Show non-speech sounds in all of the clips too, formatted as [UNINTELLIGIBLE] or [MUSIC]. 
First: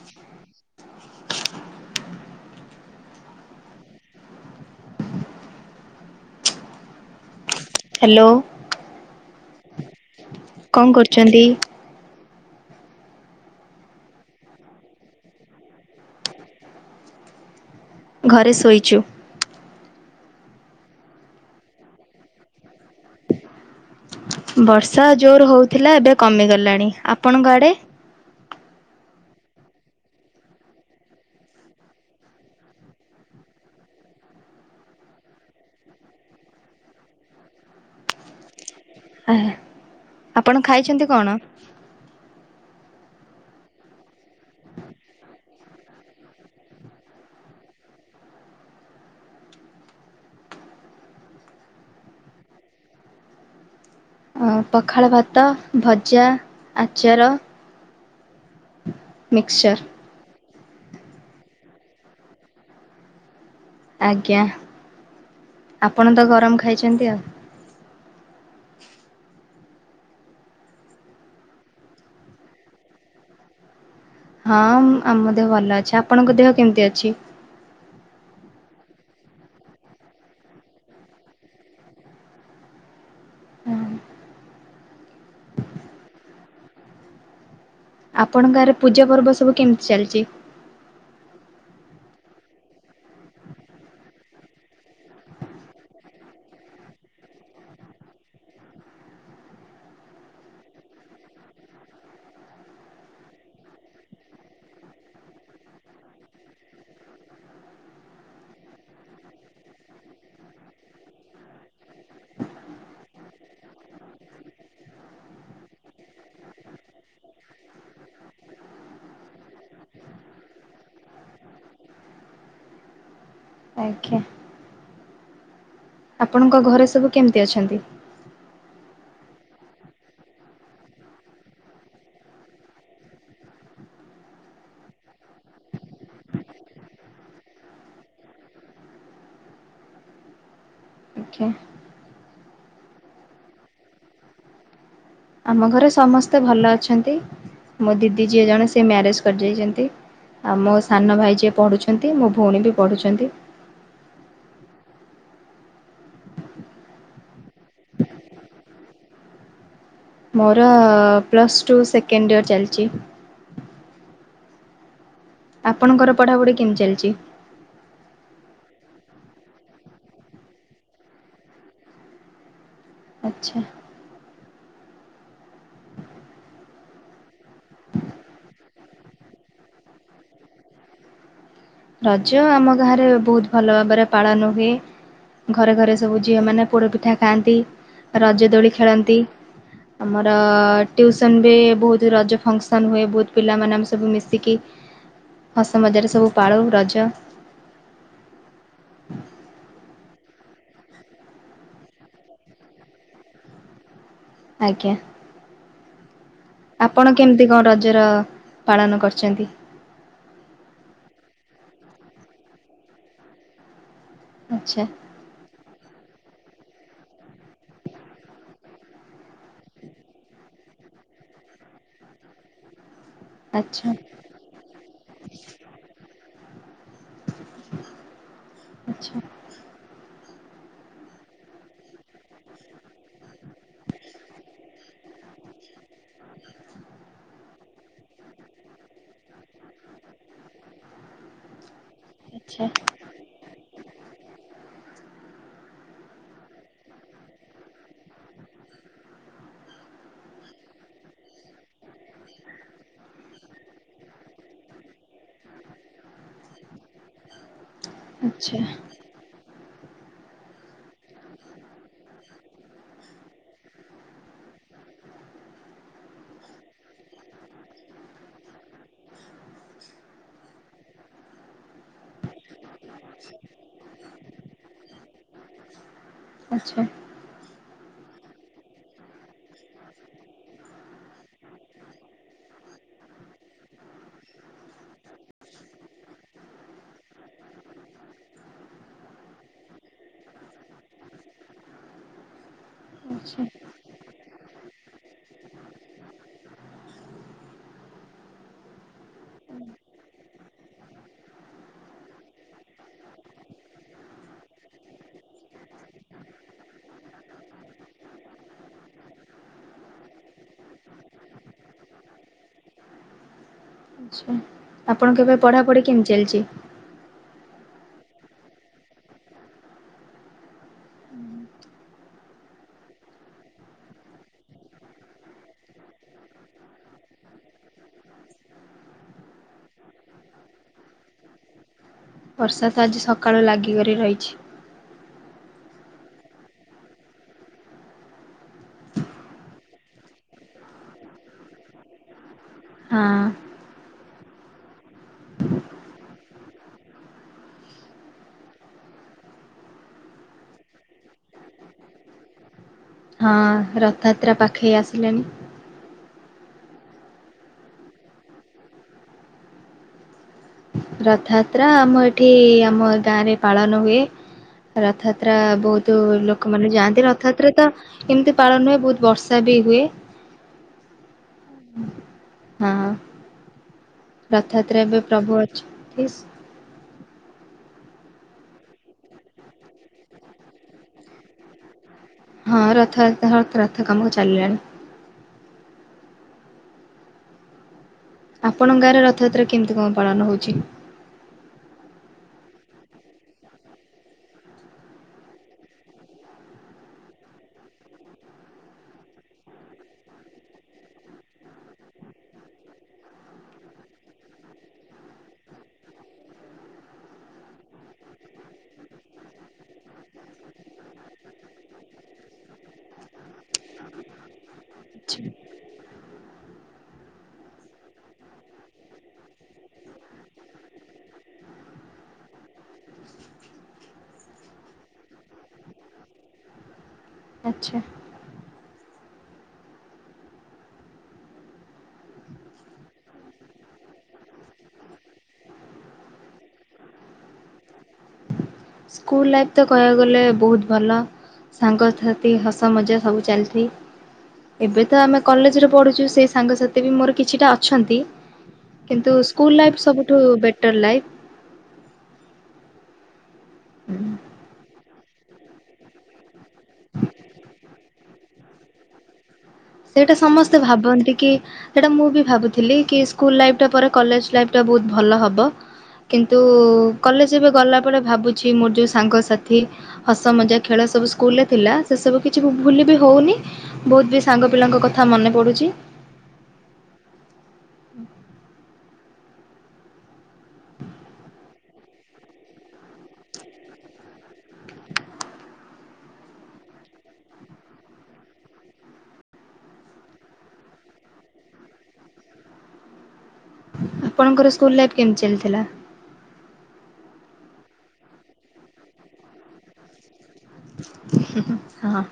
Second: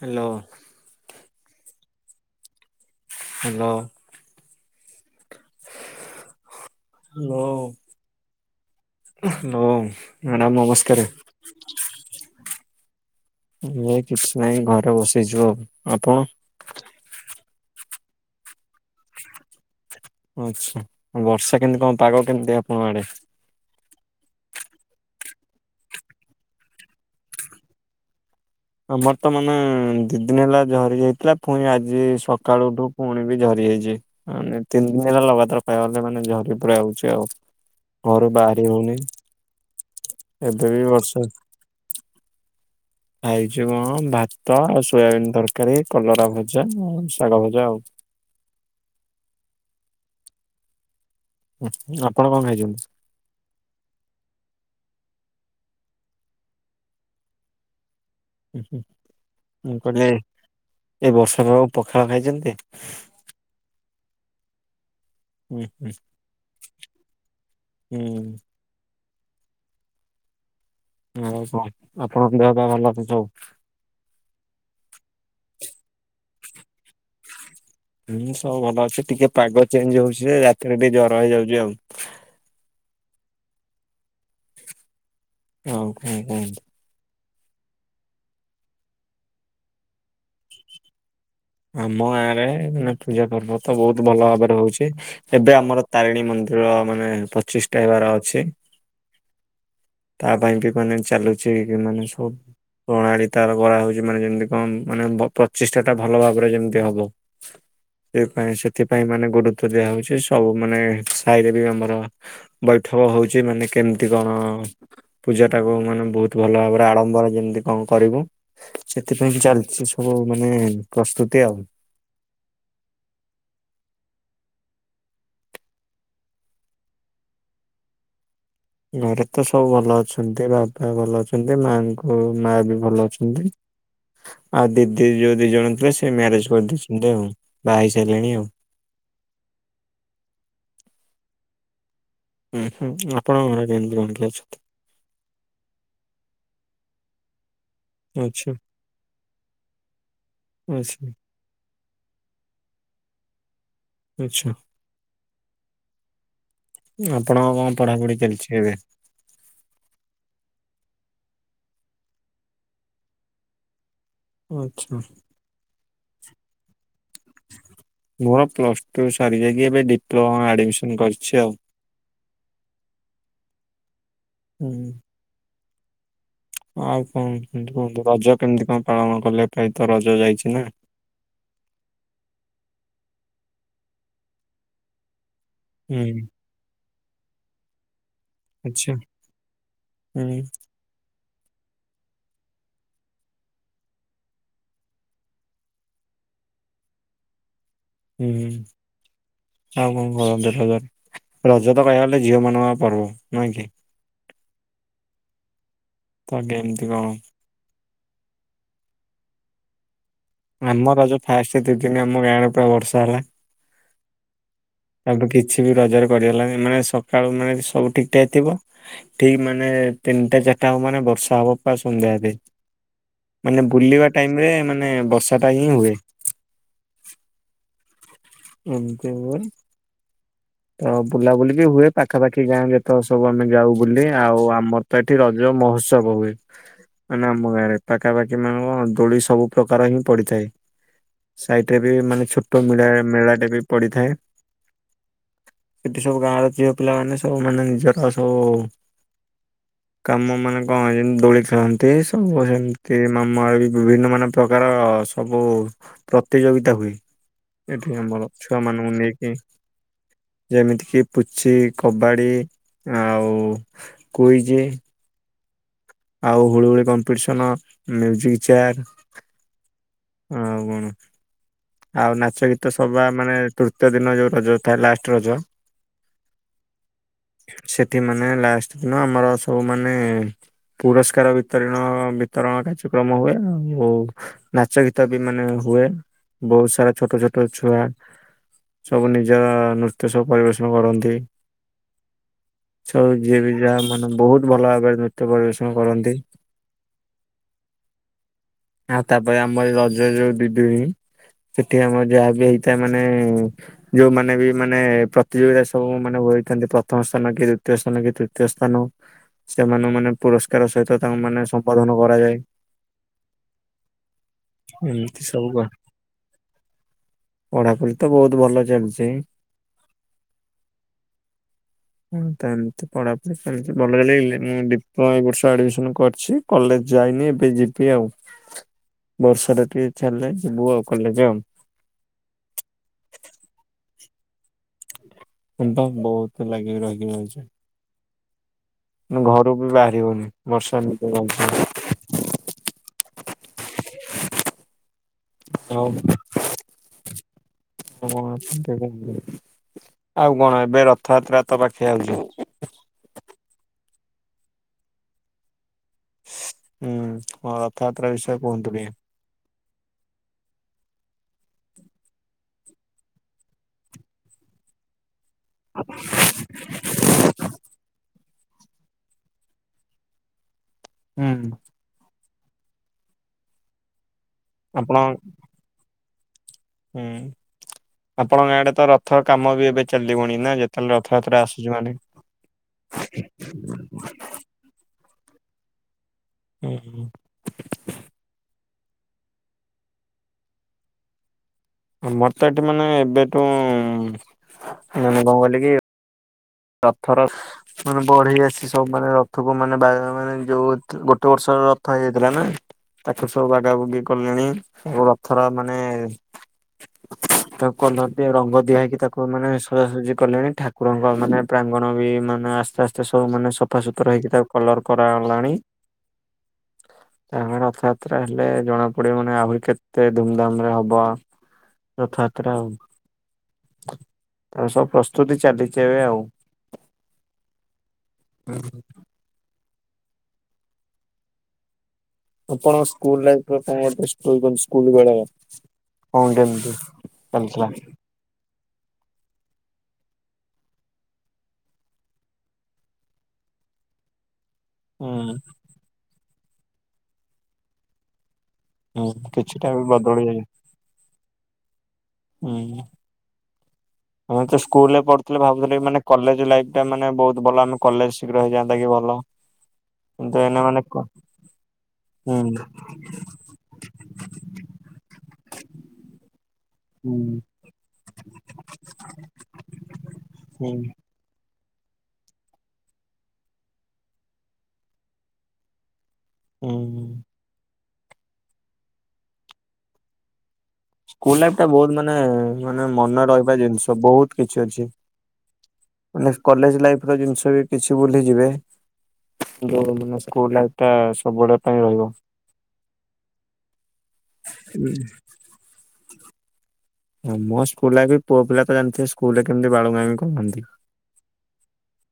Hello. Hello. Hello. Hello. Hello. କଣ କରୁଚନ୍ତି। ନାଇଁ କିଛି ନାଇଁ ଘରେ ବସିଛୁ ଆଉ, ଆପଣ? ଘରେ ଶୋଇଚୁ। ଆଚ୍ଛା ବର୍ଷା କେମିତି କଣ ପାଗ କେମିତି ଆପଣଙ୍କ ଆଡେ? ବର୍ଷା ଜୋର ହଉଥିଲା ଏବେ କମିଗଲାଣି, ଆପଣଙ୍କ ଆଡେ? ଆମର ତ ମାନେ ଦି ଦିନ ହେଲା ଝରି ଯାଇଥିଲା, ପୁଣି ଆଜି ସକାଳଠୁ ପୁଣି ବି ଝରି ଯାଇଛି। ମାନେ ତିନି ଦିନ ହେଲା ଲଗାତାର କହିବାକୁ ଗଲେ ମାନେ ଝରି ପୁରା ହଉଛି ଆଉ। ଘରୁ ବାହାରି ହଉନି। ଆହେ ଆପଣ ଏବେ ବି ଖାଇଛନ୍ତି ବର୍ଷା କଣ? ଖାଇଛି ମୁଁ ଭାତ ଆଉ ସୋୟାବିନ୍ ତରକାରୀ, କଲରା ଭଜା ଆଉ ଶାଗ ଭଜା ଆଉ। ଆପଣ କଣ ଖାଇଚନ୍ତି? ପଖାଳ ଭାତ, ଭଜା, ଆଚାର ହୁଁ ମୁଁ ମିକ୍ସଚର୍ କହିଲି ଏଇ ବର୍ଷା ପାଗ ପଖାଳ ଖାଇଛନ୍ତି? ଆଜ୍ଞା ହୁଁ ହୁଁ ଆପଣ ତ ଗରମ ଖାଇଛନ୍ତି ଆଉ। ହୁଁ। ଆଉ କଣ ଆପଣଙ୍କ ଦେହ ପେହ ଭଲ ଅଛି ସବୁ? ହଁ ଆମ ଦେହ ଭଲ ଅଛି, ଆପଣଙ୍କ ଦେହ କେମିତି ଅଛି? ହୁଁ ସବୁ ଭଲ ଅଛି ଟିକେ ପାଗ ଚେଞ୍ଜ ହଉଛି ଯେ ରାତିରେ ଟିକେ ଜର ହେଇଯାଉଛି ଆଉ। ହଁ। [UNINTELLIGIBLE] ଆପଣଙ୍କ ଗାଁରେ ପୂଜା ପର୍ବ ସବୁ କେମିତି ଚାଲିଛି? ଆମ ଗାଁ ରେ ମାନେ ପୂଜା ପର୍ବ ତ ବହୁତ ଭଲ ଭାବରେ ହଉଛି। ଏବେ ଆମର ତାରିଣୀ ମନ୍ଦିର ମାନେ ପ୍ରତିଷ୍ଠା ହେବାର ଅଛି। ତା ପାଇଁ ବି ମାନେ ଚାଲୁଛି କି ମାନେ ସବୁ ପ୍ରଣାଳୀ ତାର କରାହେଉଛି ମାନେ ଯେମିତି କଣ ମାନେ ପ୍ରତିଷ୍ଠା ଟା ଭଲ ଭାବରେ ଯେମିତି ହବ। ସେପାଇଁ ସେଥିପାଇଁ ମାନେ ଗୁରୁତ୍ୱ ଦିଆ ହଉଛି ସବୁ ମାନେ ସାହିରେ ବି ଆମର ବୈଠକ ହଉଛି ମାନେ କେମିତି କଣ? ପୂଜାଟାକୁ ମାନେ ବହୁତ ଭଲ ଭାବରେ ଆଡ଼ମ୍ବରେ ଯେମିତି କଣ କରିବୁ। ସେଥିପାଇଁ କି ଚାଲିଛି ସବୁ ମାନେ ପ୍ରସ୍ତୁତି ଆଉ। ଆଜ୍ଞା। ଆପଣଙ୍କ ଘରେ ସବୁ କେମିତି ଅଛନ୍ତି? ଘରେ ତ ସବୁ ଭଲ ଅଛନ୍ତି, ବାପା ଭଲ ଅଛନ୍ତି, ମାଙ୍କୁ ମା ବି ଭଲ ଅଛନ୍ତି। [INAUDIBLE] ଆଉ ଦିଦି ଯୋଉ ଦି ଜଣ ଥିଲେ ସେ ମ୍ୟାରେଜ କରିଦେଇଛନ୍ତି ଆଉ ବାହାହେଇ ସାରିଲେଣି ଆଉ। ଓେ [INAUDIBLE] ହୁଁ ହୁଁ ଆପଣଙ୍କର କେମିତି କଣ କି ଅଛନ୍ତି? ଆମ ଘରେ ସମସ୍ତେ ଭଲ ଅଛନ୍ତି ମୋ ଦିଦି ଯିଏ ଆଚ୍ଛା ଜଣେ ସେ ମ୍ୟାରେଜ କରି ଯାଇଛନ୍ତି। ଆଉ ମୋ ଆଚ୍ଛା ସାନ ଭାଇ ଯିଏ ପଢ଼ୁଛନ୍ତି ମୋ ଭଉଣୀ ବି ପଢ଼ୁଛନ୍ତି। ଆଚ୍ଛା। ଆପଣ ଆଉ କଣ ପଢାପଢି ଚାଲିଛି ଏବେ? ମୋର ପ୍ଲସ୍ ଟୁ ସେକେଣ୍ଡ ଇୟର ଚାଲିଛି। ଆଚ୍ଛା। ଆପଣଙ୍କର ପଢ଼ାପଢି କେମିତି ଚାଲିଛି? ମୋର ପ୍ଲସ୍ ଟୁ ସାରିଯାଇକି ଏବେ ଡିପ୍ଲୋମା ଆଡ଼ମିସନ କରିଛି ଆଉ। [INAUDIBLE] ଆଚ୍ଛା। ହୁଁ [INAUDIBLE] ଆଉ କଣ କୁହନ୍ତୁ ରଜ କେମିତି କଣ ପାଳନ? କଲେ ଏବେତ ରଜ ଯାଇଛି ନା। ରଜ ଆମ ଗାଁରେ ବହୁତ ଭଲ ଭାବରେ ପାଳନ ହୁଏ। ଘରେ ଘରେ ସବୁ ହୁଁ ଝିଅମାନେ ପୋଡ଼ପିଠା ଖାଆନ୍ତି। ରଜଦୋଳି ଆଚ୍ଛା। ଖେଳନ୍ତି ଆମର ହୁଁ ଟ୍ୟୁସନ ବି ବହୁତ ରଜ ଫଙ୍କସନ ହୁଏ ବହୁତ ପିଲାମାନେ ଆମେ ସବୁ ମିଶିକି ହସ ମଜାରେ ସବୁ ପାଳୁ ରଜ। ହୁଁ ହୁ। ଆଉ କଣ କରନ୍ତେ ରଜରେ ରଜ ତ କହିବାକୁ ଗଲେ ଝିଅ ମାନଙ୍କ ପର୍ବ ନୁହେଁ କି? ଆଜ୍ଞା। ତ କେମିତି କଣ ଆପଣ କେମିତି କଣ ରଜର ପାଳନ କରିଛନ୍ତି? ଆମର ରଜ ଫାଷ୍ଟ ଦିଦିନି ଆମ ଗାଁରେ ପୁରା ବର୍ଷା ହେଲା। ଆଚ୍ଛା। ତାପରେ କିଛି ବି ରଜରେ କରିହେଲାନି ମାନେ ସକାଳୁ ମାନେ ସବୁ ଠିକ୍ ଠାକ ଥିବ ଠିକ୍ ମାନେ ତିନିଟା ଚାରିଟା ହବ ମାନେ ବର୍ଷା ହବ ପା ସନ୍ଧ୍ୟା ଯାଏ। ମାନେ ଆଚ୍ଛା ବୁଲିବା ଟାଇମରେ ମାନେ ବର୍ଷାଟା ହିଁ ହୁଏ। ଏବେ ଆଚ୍ଛା କୋଉଠି? [INAUDIBLE] ତ ବୁଲାବୁଲି ବି ହୁଏ ପାଖାପାଖି ଗାଁ ଯେତକ ସବୁ ଆମେ ଯାଉ ବୁଲି ଆଉ ଆମର ତ ଏଠି ରଜ ମହୋତ୍ସବ ହୁଏ। ମାନେ ଆମ ଗାଁରେ ପାଖାପାଖି ମ୍ୟାମ ଦୋଳି ସବୁ ପ୍ରକାର ହିଁ ପଡିଥାଏ। ସାଇଟରେ ବି ମାନେ ଛୋଟ ଆଚ୍ଛା ମେଳା ମେଳାଟେ ବି ପଡିଥାଏ। ଏଠି ସବୁ ଗାଁର ଝିଅ ପିଲାମାନେ ସବୁ ମାନେ ନିଜର ସବୁ କାମ ମାନେ କଣ ଯେମତି ଦୋଳି ଖେଳନ୍ତି ସବୁ ଯେନ୍ତି ମାମା ବି ବି ଭିନ୍ନ ଭିନ୍ନ ପ୍ରକାର ସବୁ ପ୍ରତିଯୋଗିତା ହୁଏ ଏଠି ଆମର ଆଚ୍ଛା ଛୁଆମାନୁଙ୍କୁ ନେଇକି ଯେମିତି କି ପୁଚି, କବାଡି ଆଉ କୁଇଜ। ଆଉ ହୁଳ ହୁଳି କମ୍ପିଟିସନ ମ୍ୟୁଜିକ୍ ଚେୟାର୍ ଆଉ କଣ? ଆଉ ନାଚ ଗୀ ତ ସବା ମାନେ ତୃତୀୟ ଦିନ ଯୋଉ ରଜ ଥାଏ ଲାଷ୍ଟ ରଜ ଆଚ୍ଛା ସେଠି ମାନେ ଲାଷ୍ଟ ଦିନ ଆମର ସବୁ ମାନେ ପୁରସ୍କାର ବିତରିଣ ବିତରଣ କାର୍ଯ୍ୟକ୍ରମ ହୁଏ ଆଉ ନାଚ ଗୀତବି ମାନେ ହୁଏ ବହୁତ୍ ସାରା ଛୋଟ ଛୋଟ ଛୁଆ ସବୁ ନିଜ ନୃତ୍ୟ ସବୁ ପରିବେଷଣ କରନ୍ତି। ସବୁ ଆଚ୍ଛା ଯିଏବି ଯାହା ମାନେ ବହୁତ୍ ଭଲ ଭାବରେ ନୃତ୍ୟ ପରିବେଷଣ କରନ୍ତି। ଆଉ ତାପରେ ଆମର ରଜରେ ଯୋଉ ଦି ଦିନ ସେଠି ଆମର ଯାହାବି ହେଇଥାଏ ମାନେ ଯୋଉମାନେବି ମାନେ ପ୍ରତିଯୋଗିତା ସବୁ ମାନେ ହୋଇଥାନ୍ତି ପ୍ରଥମ ସ୍ଥାନ କିଏ ଦୁତୀୟ ସ୍ଥାନ କିଏ ତୃ ଦିତୀୟ ସ୍ଥାନ ସେମାନଙ୍କୁ ମାନେ ପୁରସ୍କାର ସହିତ ତାଙ୍କୁ ମାନେ ସମ୍ପାଦନ କରାଯାଏ। [INAUDIBLE] ଆଚ୍ଛା ଏମିତି ଆପଣଙ୍କ ଏବେ ସବୁ ପଢାପଢି କେମିତି ଚାଲିଚି? ପଢାପଢିତ ବହୁତ୍ ଭଲ ଚାଲିଚି। ହଁ ତ ଏମିତି ପଢାପଢି ସେମିତି ଭଲ ଇଲେ ଇଲେ ମୁଁ ଡିପ୍ଲୋମା ଏ ବର୍ଷ ଆଡ଼ମିଶନ କରିଛି କଲେଜ୍ ଯାଇନି ଏବେ ଯିବି ଆଉ ବର୍ଷାଟା ଟିକେ ଛାଡ଼ିଲେ। ଯିବୁ ଆଉ କଲେଜ୍। ବର୍ଷାତ ଆଜି ସକାଳୁ ଲାଗିିକରି ରହିଚି। ହୁଁବା ବହୁତ୍ ଲାଗିକି ରହିକି ରହିଚି। ଘରୁବି ବାହାରି ହଉନି ବର୍ଷା ଏମିତି [UNINTELLIGIBLE] ହଁ। ହଉ [UNINTELLIGIBLE] ଆଉ କଣ ଏବେ ରଥଯାତ୍ରାତ ପାଖେଇ ଆଉଚି। ହଁ ରଥଯାତ୍ରା ପାଖେଇ ଆସିଲାଣି। ହୁଁ ହଁ ରଥଯାତ୍ରା ବିଷୟରେ କୁହନ୍ତୁ ଟିକେ? ରଥଯାତ୍ରା ଆମ ଏଠି ଆମ ଗାଁରେ ପାଳନ ହୁଏ। ରଥଯାତ୍ରା ବହୁତ୍ ଲୋକମାନେ ଯାଆନ୍ତି ରଥଯାତ୍ରାତ ଏମିତି ପାଳନ ହୁଏ ବହୁତ୍ ବର୍ଷାବି ହୁଏ। ହୁଁ। ହଁ। ରଥଯାତ୍ରା ଆପଣ ଏବେ ପ୍ରଭୁ ଅଛନ୍ତି। ହୁଁ। ଆପଣଙ୍କ ଗାଁ ଆଡ଼େତ ରଥ କାମବି ଏବେ ଚାଲିବଣି ନା ଯେତେବେଳେ ରଥଯାତ୍ରା ଆସୁଚି ମାନେ? ହଁ ରଥ ରଥ ରଥ କାମ ଚାଲିଲାଣି। ଉଁ ହୁଁ। ଆପଣଙ୍କ ଗାଁରେ ରଥଯାତ୍ରା କେମିତି କଁ ପାଳନ ହଉଚି? ଆମରତ ଏଠି ମାନେ ଏବେଠୁ ମାନେ କଁ କହିଲେ କି ରଥର ମାନେ ବଢେଇ ଆସି ସବୁ ମାନେ ରଥକୁ ମାନେ [UNINTELLIGIBLE] ଯୋଉ ଗୋଟେ ବର୍ଷର ରଥ ହେଇ ଯାଇଥିଲାନା। ତାକୁ ସବୁ ବାଗାବୁଗି କଲେଣି ରଥର ମାନେ ତାକୁ କଲର୍ ଦିଆ ରଙ୍ଗ ଦିଆ ହେଇକି ମାନେ ସଜାସଜି କଲେନି ଠାକୁରଙ୍କୁ ମାନେ ପ୍ରାଙ୍ଗଣବି ମାନେ ଆସ୍ତେ ଆସ୍ତେ ସବୁ ମାନେ ସଫା ସୁତୁରା ହେଇକି ତାକୁ କଲର୍ କରା ଆଚ୍ଛା ହେଲାଣି [INAUDIBLE] ତାପରେ ରଥଯାତ୍ରା ହେଲେ ଜଣା ପଡ଼ିବ ମାନେ ଆହୁରି କେତେ ଧୂମଧାମରେ ହବ। ରଥଯାତ୍ରା ଆଉ [INAUDIBLE] ତାପରେ ସବୁ ପ୍ରସ୍ତୁତି ଚାଲିଚି ଏବେ ଆଉ। ଆଛା। [UNINTELLIGIBLE] ଆପଣ ସ୍କୁଲ୍ ଲାଇଫରେ କଣ କରିଥିଲେ ସ୍କୁଲ୍ ଷ୍ଟୋରି ସ୍କୁଲ୍ ବେଳେ? କଣ କେମିତି ଚାଲିଥିଲା? ସ୍କୁଲ ଲାଇଫ ତ କହିବାକୁ ଗଲେ ବହୁତ ଭଲ। ସାଙ୍ଗସାଥୀ ହସ ମଜା ସବୁ ଚାଲିଚି। ଏବେ ତ ହୁଁ ଆମେ କଲେଜ ରେ ପଢ଼ୁଛୁ ସେଇ ସାଙ୍ଗ ସାଥିବି ମୋର କିଛି ଟା ଅଛନ୍ତି। ହୁଁ କିନ୍ତୁ ସ୍କୁଲ୍ କିଛିଟା ବି ଲାଇପି ସବୁଠୁ ବଦଳି ବେଟର ଲାଇଫି। ଉଁ ହୁଁ। [UNINTELLIGIBLE] ମୁଁ ତ ସ୍କୁଲରେ ପଢ଼ୁଥିଲି ଭାବୁଥିଲି ମାନେ କଲେଜ ଲାଇଫ ଟା ମାନେ ବହୁତ ଭଲ ଆମେ କଲେଜ ଶୀଘ୍ର ହେଇଯାଆନ୍ତା କି ଭଲ। [INAUDIBLE] ସେଇଟା ସମସ୍ତେ ଏଇନା ମାନେ କ ଭାବନ୍ତି କି ସେଇଟା ମୁଁ ବି ହୁଁ। ଭାବୁଥିଲି କି ସ୍କୁଲ ଲାଇଫ ଟା ପରେ କଲେଜ୍ ଲାଇଫ ଟା ବହୁତ ଭଲ ହେବ କିନ୍ତୁ ହୁଁ କଲେଜ ଏବେ ଗଲା ପରେ ଭାବୁଛି ମୋର ଯୋଉ ସାଙ୍ଗସାଥୀ ହସ ମଜା ହୁଁ ଖେଳ ସବୁ ସ ସ୍କୁଲ୍ ରେ ଥିଲା ସେ ସବୁ କିଛି ବି ଭୁଲି ବି ହେଉନି ବହୁତ ବି ସାଙ୍ଗପିଲାଙ୍କ କଥା ମନେ ପଡୁଛି। ହୁଁ। [INAUDIBLE] ସ୍କୁଲ୍ ଲାଇଫ ଟା ବହୁତ ମାନେ ମାନେ ମନେ ରହିବା ଜିନିଷ ବହୁତ୍ କିଛି ଅଛି। ମାନେ କଲେଜ୍ ଲାଇଫର ଜିନିଷ ବି କିଛି ଭୁଲିଯିବେ। [UNINTELLIGIBLE] ସ୍କୁଲ୍ ଲାଇଫ ଟା ସବୁ ବେଳେ ପାଇଁ ରହିବ। ଆପଣଙ୍କର ସ୍କୁଲ୍ ରେ କେମିତି ଚାଲିଥିଲା? ମୋ ସ୍କୁଲ୍ ଲାଇଫ ପୁଅ ପିଲା ତ ଜାଣିଥିବେ ସ୍କୁଲ୍ ରେ କେମିତି ବାଳୁଙ୍ଗାମି କରନ୍ତି। ହୁଁ ହୁଁ ହଁ।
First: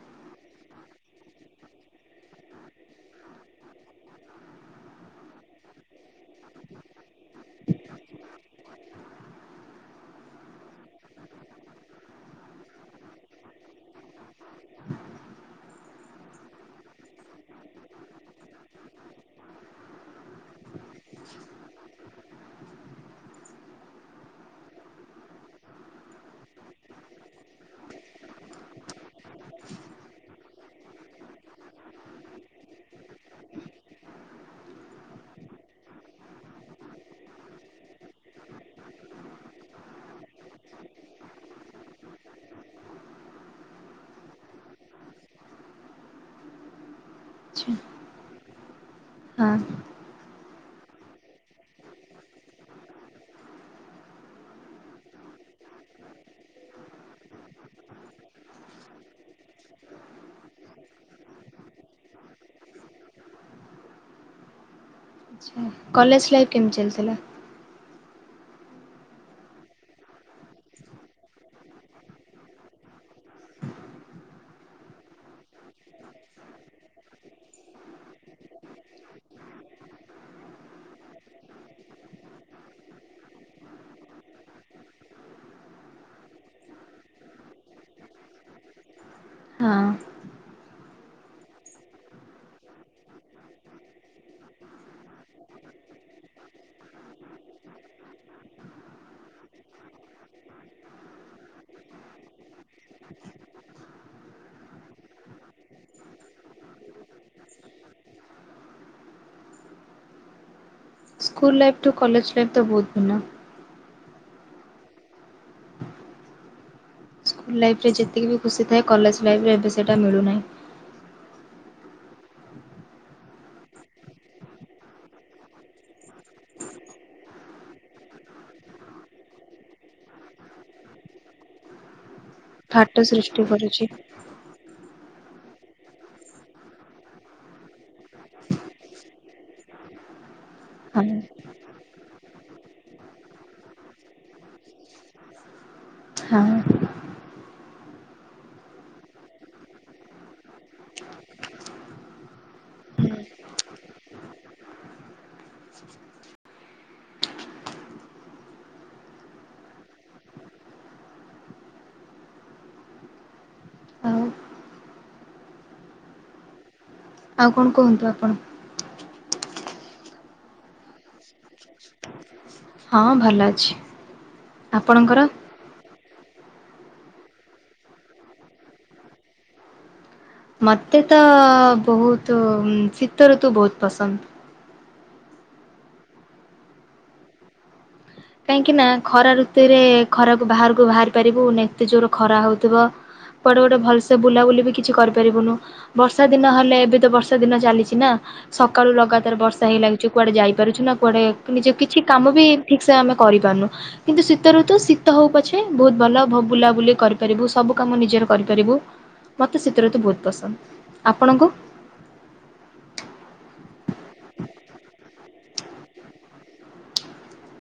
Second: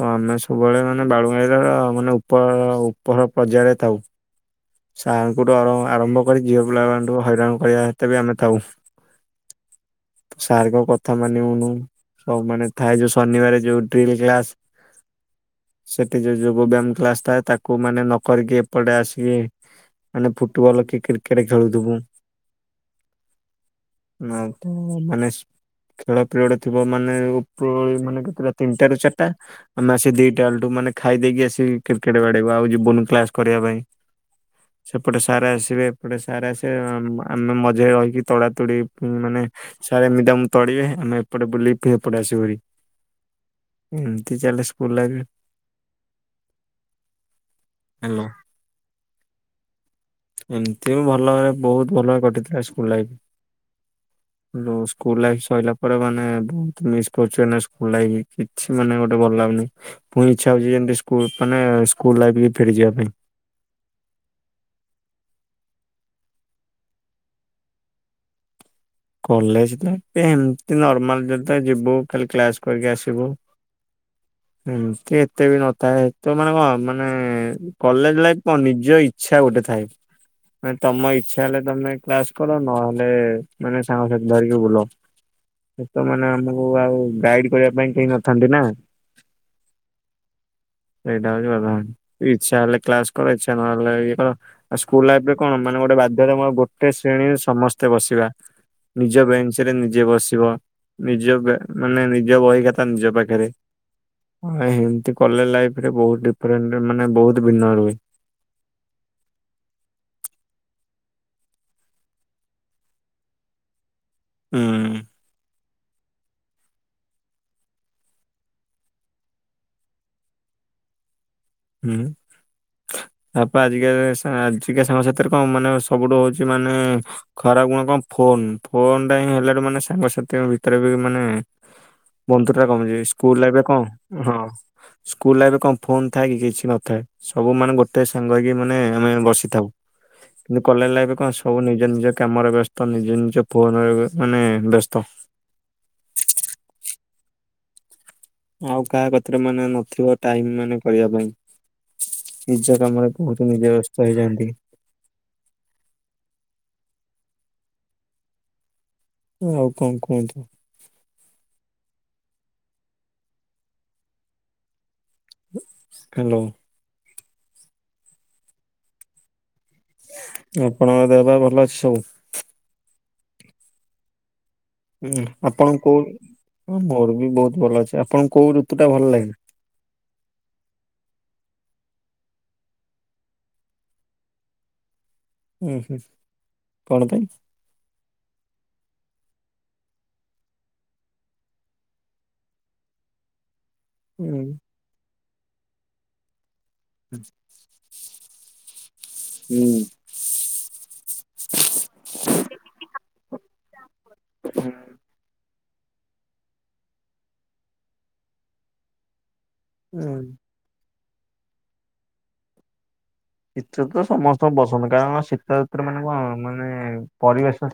ତ ଆମେ ସବୁ ବେଳେ ମାନେ ବାଳୁଙ୍ଗାମୀ ର ମାନେ ଉପର ଉପର ପର୍ଯ୍ୟାୟ ରେ ଥାଉ। ସାରଙ୍କଠୁ ଆରମ୍ଭ କରି ଝିଅ ପିଲାଙ୍କ ଠୁ ହୋଇରାଣ କରିବା ଭିତରେ ବି ଆମେ ଥାଉ। ସାର୍ ଙ୍କ କଥା ମାନିବୁନୁ। ସବୁ ମାନେ ଥାଏ ଯୋଉ ଶନିବାର ଡ୍ରିଲ୍ କ୍ଲାସ। ସେଠୀ ଯୋଉ ଯୋଗ ବ୍ୟାୟାମ କ୍ଲାସ୍ ଥାଏ ତାକୁ ମାନେ ନ କରିକି ଏପଟେ ଆସିମି। ମାନେ ଫୁଟବଲ୍ କି କ୍ରିକେଟ ଖେଳୁଥିବୁ। [UNINTELLIGIBLE] ଖେଳ ପିରିୟଡ଼ ଥିବ ମାନେ ଉପରଉଳି ମାନେ କେତେଟା ତିନିଟା ରୁ ଚାରିଟା। ଆମେ ଆସି ଦିଇଟା ବେଳଠୁ ମାନେ ଖାଇ ଦେଇକି ଆସିକି କ୍ରିକେଟ ବାଡେଇବୁ ଆଉ ଯିବୁନୁ କ୍ଲାସ୍ କରିବା ପାଇଁ। ସେପଟ ସାର୍ ଆସିବେ ଏପଟେ ସାର୍ ଆସିବେ ଆମେ ମଝିରେ ରହିକି ତଡା ତୁଡି ମାନେ ସାର ଏମିତି ଆମକୁ ତଡିବେ ଆମେ ଏପଟେ ବୁଲିକି ହେପଟେ ଆସିବୁ ହାରି। ଏମିତି ଚାଲେ ସ୍କୁଲ ଲାଇଫି। ହାଲୋ [UNINTELLIGIBLE] ଏମତି ଭଲରେ ବହୁତ୍ ଭଲରେ କଟିଥିଲା school life. School life ସରିଲା ପରେ ମାନେ ବହୁତ୍ ମିସ୍ କରୁଛି ମାନେ ସ୍କୁଲ ଲାଇଫ କିଛି ମାନେ ଗୋଟେ ଭଲ ଲାଗୁନି। ପୁଣି ଇଚ୍ଛା ହେଉଛି ଏମତି ସ୍କୁଲ ମାନେ ସ୍କୁଲ୍ ଲାଇଫି କି ଫେରି ଯିବା ପାଇଁ। ଆଛା କଲେଜ୍ ଲାଇଫ କେମିତି ଚାଲିଥିଲା? କଲେଜ ତ ଏମତି ନର୍ମାଲ ଯେତେ ଯିବୁ ଖାଲି କ୍ଲାସ୍ କରିକି ଆସିବୁ। [INAUDIBLE] ଏମତି ଏତେ ବି ନଥାଏ ତେ ମାନେ କଣ ମାନେ କଲେଜ ଲାଇଫ କଣ ନିଜ ଇ ଇଛା ଗୋଟେ ଥାଏ ମାନେ ତମ ଇଛା ହେଲେ ତମେ କ୍ଲାସ କର ନହେଲେ ନନେ ସାଙ୍ଗସାଥି ଧରିକି ବୁଲ। ସେ ତ ମାନେ ଆମକୁ ଆଉ ଗାଇଡି କରିବା ପାଇଁ କେହି ନଥାନ୍ତିନା। [INAUDIBLE] ସେଇଟା ହଉଛି ବାଧା ଇଛା ହେଲେ କ୍ଲାସ କର ଇଛା ନହଲେ ନାଇଁ ଇଏ କର। ଆଉ ସ୍କୁଲ ଲାଇଫରେ କଣ ମାନେ ଗୋଟେ ବାଧ୍ୟତାମୂଳକ ଗୋଟେ ଶ୍ରେଣୀରେ ସମସ୍ତେ ବସିବା। ନିଜ ବେଞ୍ଚରେ ନିଜ ବସିବ। ନିଜ ଵ୍ୟା ମାନେ ନିଜ ବହି ଖାତା ନିଜ ପାଖରେ। ହଁ, ଏମତି କଲେଜ ଲାଇଫରେ ବହୁତ ଡିଫରେଣ୍ଟ ମାନେ ବହୁତ ଭିନ୍ନ ରୁହେ। ସ୍କୁଲ ଲାଇଫଟୁ କଲେଜ ଲାଇଫ୍ ତ ବହୁତ ଭଲ। ହୁଁ। ସ୍କୁଲ୍ ଲାଇଫରେ ଯେତିକି ବି ଖୁସି ଥାଏ କଲେଜ ଲାଇଫରେ ଏବେ ସେଇଟା ମିଳୁନାହିଁ। ହୁଁ। ତାପରେ ଆଜିକା ଆଜିକା ସାଙ୍ଗ ସାଥିରେ କଣ ମାନେ ସବୁଠୁ ହଉଛି ମାନେ ଖରାପ ଗୁଣ କଣ ଫୋନ ଫୋନଟା ହିଁ ହେଲେ ମାନେ ସାଙ୍ଗସାଥିଙ୍କ ଭିତରେ ବି ମାନେ ବନ୍ଧୁତା ଫାଟ କମଯାଇଛି ସ୍କୁଲ ସୃଷ୍ଟି ଲାଇଫରେ କଣ କରୁଛି। ହଁ ସ୍କୁଲ ଲାଇରେ କଣ ଫୋ ଥାଏ କି କିଛି ନଥାଏ ସବୁ ମାନେ ଗୋଟେ ସାଙ୍ଗ ହେଇକି ମାନେ ଆମେ ବସିଥାଉ। କିନ୍ତୁ କଲେଜ ହଁ ଲାଇଫରେ କଣ ସବୁ ନିଜ ନିଜ କାମରେ ବ୍ୟସ୍ତ ନିଜ ନିଜ ଫୋନ ମାନେ ବ୍ୟସ୍ତ। ହଁ, ହିଁ, ହିଁ। ଆଉ କାହା କତୀରେ ମାନେ ନଥିବ ଟାଇମ ମାନେ କରିବା ପାଇଁ ନିଜ କାମରେ ବହୁତ ନିଜେ ବ୍ୟସ୍ତ ହେଇଯାନ୍ତି। ଆଉ କଣ କୁହନ୍ତୁ? ଆଉ ଧନ୍ୟବାଦ୍। ଆଉ କଣ କୁହନ୍ତୁ ଆପଣ? ଆପଣଙ୍କ ଦେହ ପା ଭଲ ଅଛି ସବୁ। ହଁ, ଭଲ ଅଛି। ଆପଣଙ୍କର? ହୁଁ, ଆପଣଙ୍କୁ ମୋର ବି ବହୁତ ଭଲ ଅଛି। ଆପଣଙ୍କୁ କୋଉ ଋତୁଟା ଭଲ ଲାଗେ? ମତେ ତ ବହୁତ ଶୀତଋତୁ ବହୁତ ପସନ୍ଦ। ଉଁ, ହୁଁ କଣ ପାଇଁ? କାହିଁକି ନା ଖରା ଋତୁରେ ଖରାକୁ ବାହାରକୁ ବାହାରି ପାରିବୁ ନା ଏତେ ଜୋରେ ଖରା ହଉଥିବ। କୁଆଡେ ଗୋଟେ ଭଲସେ ସେ ଉଁ ବୁଲାବୁଲି ବି କିଛି କରିପାରିବୁନୁ ବର୍ଷା ଦିନ ହେଲେ ଏବେ ତ ବର୍ଷା ଦିନ ଚାଲିଛି ନା। ସକାଳୁ ଲଗାତାର ବର୍ଷା ହେଇ ହୁଁ। ଲାଗୁଛି କୁଆଡେ ଯାଇପାରୁଛୁ ନା କୁଆଡେ କିଛି କାମ ବି ଠିକ୍ ସେ ଆମେ କରିପାରୁନୁ କିନ୍ତୁ ଶୀତ ଋତୁ ଶୀତ ହଉ ପଛେ ବହୁତ୍ ଭଲ ବୁଲାବୁଲି କରିପାରିବୁ ସବୁ କାମ ନିଜର କରିପାରିବୁ। ମୋତେ ଶୀତ ଋତୁ ବହୁତ ହୁଁ। ପସନ୍ଦ ଆପଣଙ୍କୁ? ଶୀତଋତୁ ସମସ୍ତଙ୍କୁ ପସନ୍ଦ କାରଣ ଶୀତଋତୁରେ ମାନେ କ ମାନେ ପରିବେଶ।